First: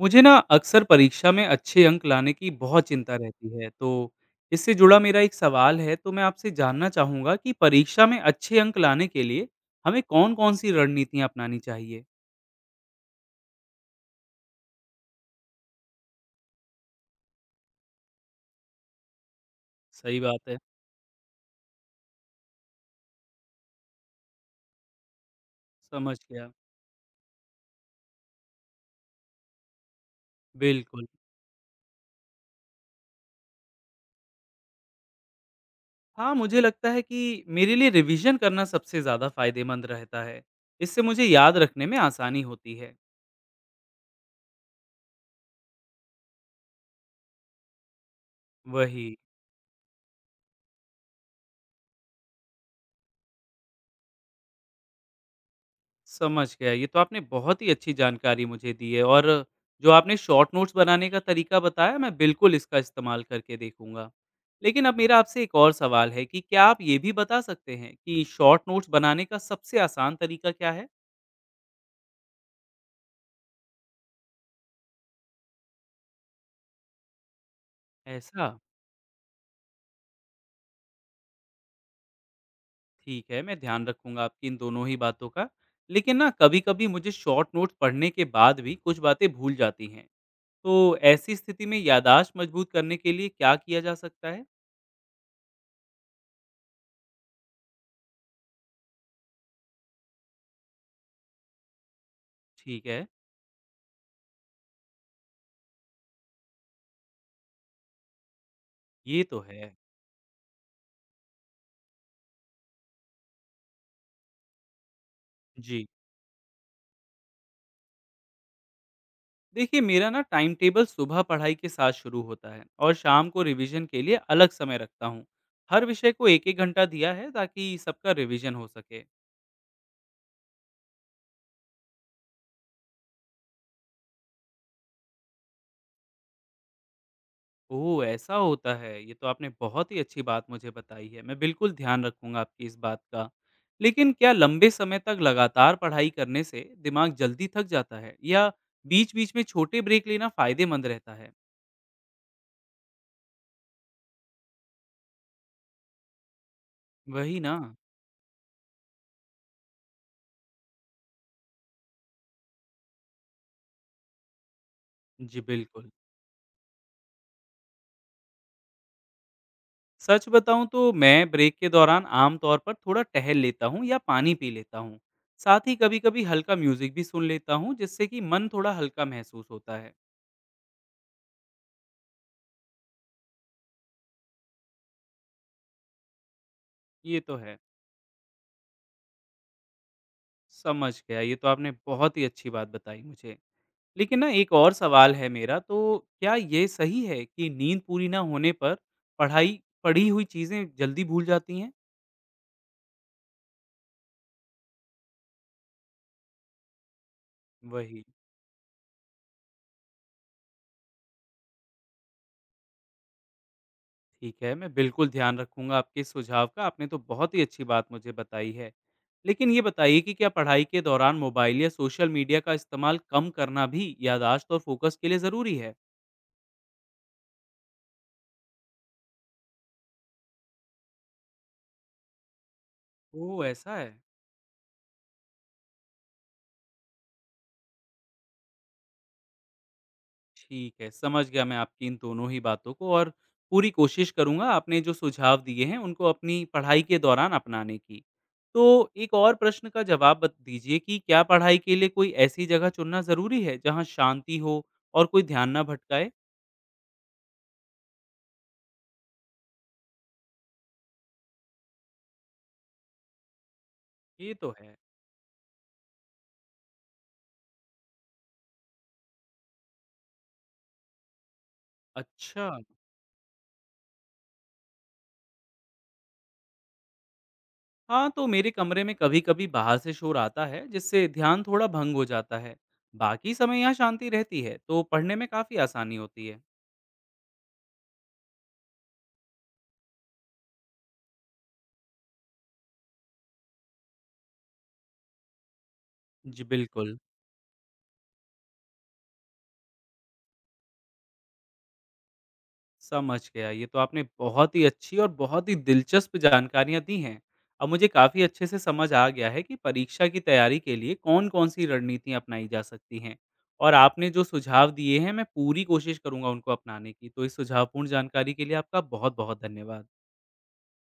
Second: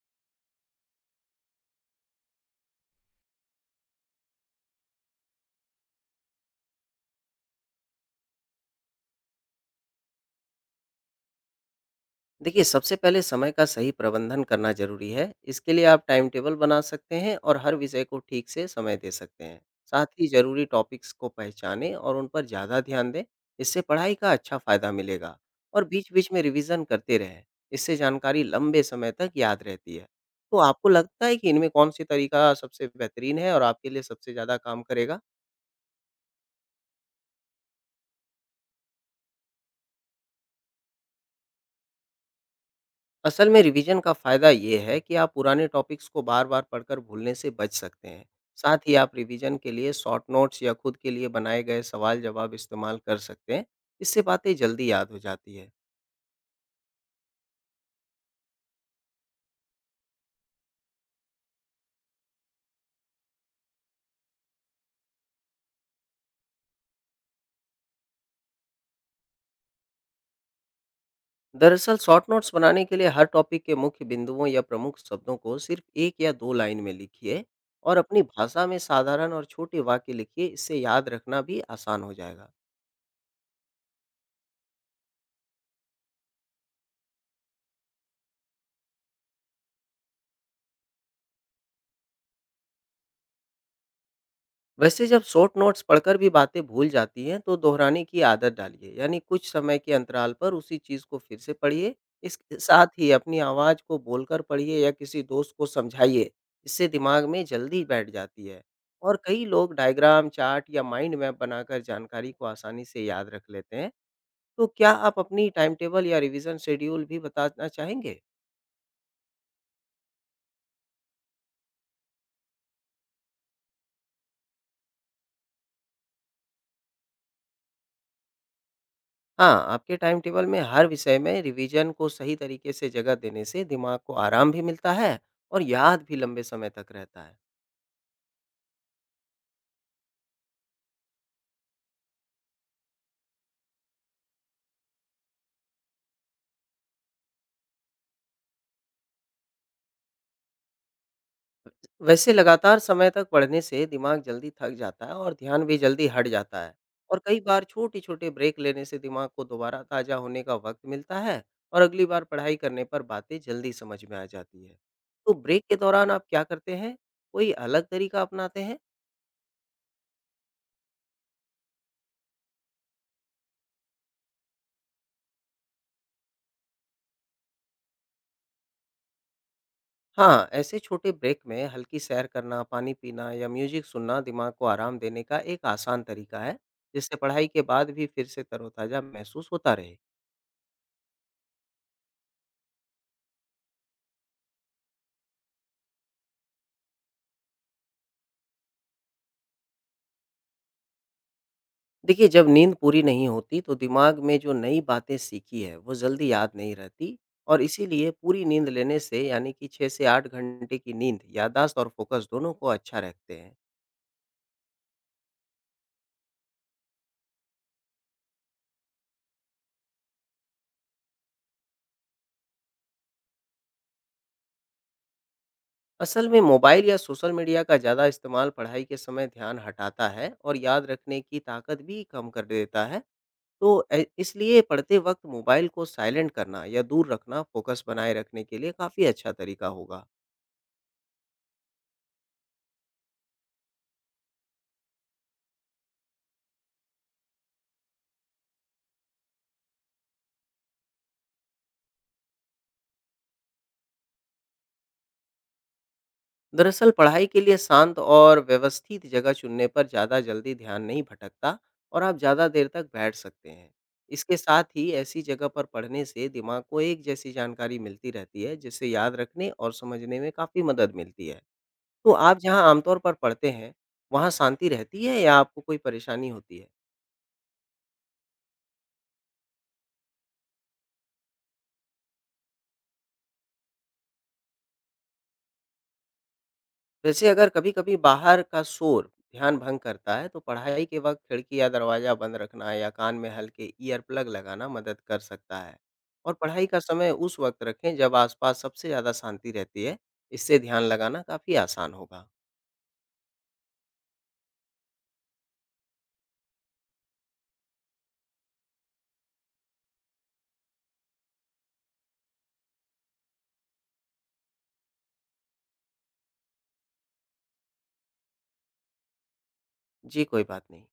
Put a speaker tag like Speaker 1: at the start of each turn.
Speaker 1: मुझे ना अक्सर परीक्षा में अच्छे अंक लाने की बहुत चिंता रहती है, तो इससे जुड़ा मेरा एक सवाल है। तो मैं आपसे जानना चाहूँगा कि परीक्षा में अच्छे अंक लाने के लिए हमें कौन-कौन सी रणनीतियाँ अपनानी चाहिए?
Speaker 2: देखिए, सबसे पहले समय का सही प्रबंधन करना ज़रूरी है। इसके लिए आप टाइम टेबल बना सकते हैं और हर विषय को ठीक से समय दे सकते हैं। साथ
Speaker 1: सही
Speaker 2: ही
Speaker 1: बात है।
Speaker 2: ज़रूरी टॉपिक्स को पहचानें और उन पर ज़्यादा ध्यान दें। इससे पढ़ाई का अच्छा फ़ायदा मिलेगा और
Speaker 1: समझ
Speaker 2: बीच-बीच में
Speaker 1: गया।
Speaker 2: रिवीज़न करते रहें। इससे जानकारी लंबे समय तक याद रहती है। तो आपको
Speaker 1: बिल्कुल।
Speaker 2: लगता है कि इनमें कौन-सी तरीका सबसे बेहतरीन है और आपके लिए सबसे ज़्यादा काम करेगा?
Speaker 1: हाँ, मुझे लगता है कि मेरे लिए रिवीजन करना सबसे ज़्यादा फ़ायदेमंद रहता है। इससे मुझे याद रखने में आसानी होती है।
Speaker 2: असल में रिवीजन का फायदा ये है कि आप पुराने टॉपिक्स को बार-बार पढ़कर भूलने से बच सकते हैं। साथ ही
Speaker 1: वही।
Speaker 2: आप रिवीजन के लिए शॉर्ट नोट्स या खुद के लिए बनाए गए सवाल-जवाब इस्तेमाल कर सकते हैं। इससे बातें जल्दी याद हो जाती है।
Speaker 1: समझ गया। ये तो आपने बहुत ही अच्छी जानकारी मुझे दी है। और जो आपने शॉर्ट नोट्स बनाने का तरीका बताया, मैं बिल्कुल इसका इस्तेमाल करके देखूँगा। लेकिन अब मेरा आपसे एक और सवाल है कि क्या आप ये भी बता सकते हैं कि शॉर्ट नोट्स बनाने का सबसे आसान तरीका क्या है?
Speaker 2: दरअसल शॉर्ट नोट्स बनाने के लिए हर टॉपिक के मुख्य बिंदुओं या प्रमुख शब्दों को सिर्फ 1 या 2 लाइन में लिखिए और अपनी
Speaker 1: ऐसा?
Speaker 2: भाषा में साधारण और छोटे वाक्य लिखिए। इससे याद रखना भी आसान हो जाएगा।
Speaker 1: ठीक है, मैं ध्यान रखूँगा आपकी इन दोनों ही बातों का। लेकिन ना कभी-कभी मुझे शॉर्ट नोट्स पढ़ने के बाद भी कुछ बातें भूल जाती हैं। तो ऐसी स्थिति में याददाश्त मजबूत करने के लिए क्या किया जा सकता है?
Speaker 2: वैसे जब शॉर्ट नोट्स पढ़कर भी बातें भूल जाती हैं, तो दोहराने की आदत डालिए, यानी कुछ समय के अंतराल पर उसी चीज़ को फिर से पढ़िए। इसके
Speaker 1: ठीक
Speaker 2: साथ
Speaker 1: है।
Speaker 2: ही अपनी आवाज़ को बोलकर पढ़िए या किसी दोस्त को समझाइए। इससे दिमाग में जल्दी बैठ जाती है। और
Speaker 1: ये तो
Speaker 2: कई
Speaker 1: है।
Speaker 2: लोग डायग्राम, चार्ट या माइंड मैप बनाकर जानकारी को आसानी से याद रख लेते हैं। तो क्या आप अपनी टाइम
Speaker 1: जी।
Speaker 2: टेबल या रिवीजन शेड्यूल भी बताना चाहेंगे?
Speaker 1: देखिए, मेरा ना टाइम टेबल सुबह पढ़ाई के साथ शुरू होता है और शाम को रिवीजन के लिए अलग समय रखता हूँ। हर विषय को 1-1 घंटा दिया है ताकि सबका रिवीजन हो सके।
Speaker 2: हाँ, आपके टाइम टेबल में हर विषय में रिवीजन को सही तरीके से जगह देने से दिमाग को आराम भी मिलता है और याद भी लंबे समय तक रहता है।
Speaker 1: ओह, ऐसा होता है। ये तो आपने बहुत ही अच्छी बात मुझे बताई है। मैं बिल्कुल ध्यान रखूंगा आपकी इस बात का। लेकिन क्या लंबे समय तक लगातार पढ़ाई करने से दिमाग जल्दी थक जाता है, या बीच बीच में छोटे ब्रेक लेना फायदेमंद रहता है?
Speaker 2: वैसे लगातार समय तक पढ़ने से दिमाग जल्दी थक जाता है और ध्यान भी जल्दी हट जाता है। और
Speaker 1: वही
Speaker 2: कई
Speaker 1: ना।
Speaker 2: बार छोटे-छोटे ब्रेक लेने से दिमाग को दोबारा ताज़ा होने का वक्त मिलता है और अगली बार पढ़ाई करने पर बातें जल्दी समझ में आ जाती है। तो
Speaker 1: जी
Speaker 2: ब्रेक के
Speaker 1: बिल्कुल।
Speaker 2: दौरान आप क्या करते हैं? कोई अलग तरीका अपनाते हैं?
Speaker 1: सच बताऊं तो मैं ब्रेक के दौरान आमतौर पर थोड़ा टहल लेता हूँ या पानी पी लेता हूँ। साथ ही कभी कभी हल्का म्यूजिक भी सुन लेता हूँ, जिससे कि मन थोड़ा हल्का महसूस होता है।
Speaker 2: हाँ, ऐसे छोटे ब्रेक में हल्की सैर करना, पानी पीना या म्यूज़िक सुनना दिमाग को आराम देने का एक आसान तरीका है, जिससे
Speaker 1: ये तो
Speaker 2: पढ़ाई
Speaker 1: है।
Speaker 2: के बाद भी फिर से तरोताज़ा महसूस होता रहे।
Speaker 1: समझ गया। ये तो आपने बहुत ही अच्छी बात बताई मुझे। लेकिन ना एक और सवाल है मेरा, तो क्या ये सही है कि नींद पूरी ना होने पर पढ़ाई पढ़ी हुई चीज़ें जल्दी भूल जाती हैं?
Speaker 2: देखिए, जब नींद पूरी नहीं होती, तो दिमाग में जो नई बातें सीखी है, वो जल्दी याद नहीं रहती। और
Speaker 1: वही।
Speaker 2: इसीलिए पूरी नींद लेने से, यानी कि 6 से 8 घंटे की नींद, याददाश्त और फोकस दोनों को अच्छा रखते हैं।
Speaker 1: ठीक है, मैं बिल्कुल ध्यान रखूँगा आपके इस सुझाव का। आपने तो बहुत ही अच्छी बात मुझे बताई है। लेकिन ये बताइए कि क्या पढ़ाई के दौरान मोबाइल या सोशल मीडिया का इस्तेमाल कम करना भी याददाश्त और फोकस के लिए ज़रूरी है?
Speaker 2: असल में मोबाइल या सोशल मीडिया का ज़्यादा इस्तेमाल पढ़ाई के समय ध्यान हटाता है और याद रखने की ताकत भी कम कर देता है।
Speaker 1: ओह! ऐसा है।
Speaker 2: इसलिए पढ़ते वक़्त मोबाइल को साइलेंट करना या दूर रखना फ़ोकस बनाए रखने के लिए काफ़ी अच्छा तरीका होगा।
Speaker 1: ठीक है, समझ गया मैं आपकी इन दोनों ही बातों को। और पूरी कोशिश करूँगा आपने जो सुझाव दिए हैं, उनको अपनी पढ़ाई के दौरान अपनाने की। तो एक और प्रश्न का जवाब बत दीजिए कि क्या पढ़ाई के लिए कोई ऐसी जगह चुनना ज़रूरी है, जहाँ शांति हो और कोई ध्यान ना भटकाए?
Speaker 2: दरअसल पढ़ाई के लिए शांत और व्यवस्थित जगह चुनने पर ज़्यादा जल्दी ध्यान नहीं भटकता और आप ज़्यादा देर तक बैठ सकते हैं।
Speaker 1: ये
Speaker 2: इसके
Speaker 1: तो
Speaker 2: साथ
Speaker 1: है।
Speaker 2: ही ऐसी जगह पर पढ़ने से दिमाग को एक जैसी जानकारी मिलती रहती है, जिससे याद रखने और समझने में काफ़ी मदद मिलती है। तो आप
Speaker 1: अच्छा।
Speaker 2: जहाँ आमतौर पर पढ़ते हैं, वहाँ शांति रहती है या आपको कोई परेशानी होती है?
Speaker 1: हाँ, तो मेरे कमरे में कभी-कभी बाहर से शोर आता है, जिससे ध्यान थोड़ा भंग हो जाता है। बाकी समय यहाँ शांति रहती है, तो पढ़ने में काफ़ी आसानी होती है।
Speaker 2: वैसे अगर कभी-कभी बाहर का शोर ध्यान भंग करता है, तो पढ़ाई के वक़्त खिड़की या दरवाज़ा बंद रखना या कान में हल्के ईयर प्लग लगाना मदद कर सकता है। और
Speaker 1: जी,
Speaker 2: पढ़ाई का
Speaker 1: बिल्कुल।
Speaker 2: समय उस वक़्त रखें जब आसपास सबसे ज़्यादा शांति रहती है, इससे ध्यान लगाना काफ़ी आसान होगा।
Speaker 1: समझ गया। ये तो आपने बहुत ही अच्छी और बहुत ही दिलचस्प जानकारियाँ दी हैं। अब मुझे काफ़ी अच्छे से समझ आ गया है कि परीक्षा की तैयारी के लिए कौन-कौन सी रणनीतियाँ अपनाई जा सकती हैं। और आपने जो सुझाव दिए हैं, मैं पूरी कोशिश करूँगा उनको अपनाने की। तो इस सुझावपूर्ण जानकारी के लिए आपका बहुत-बहुत धन्यवाद।
Speaker 2: जी, कोई बात नहीं।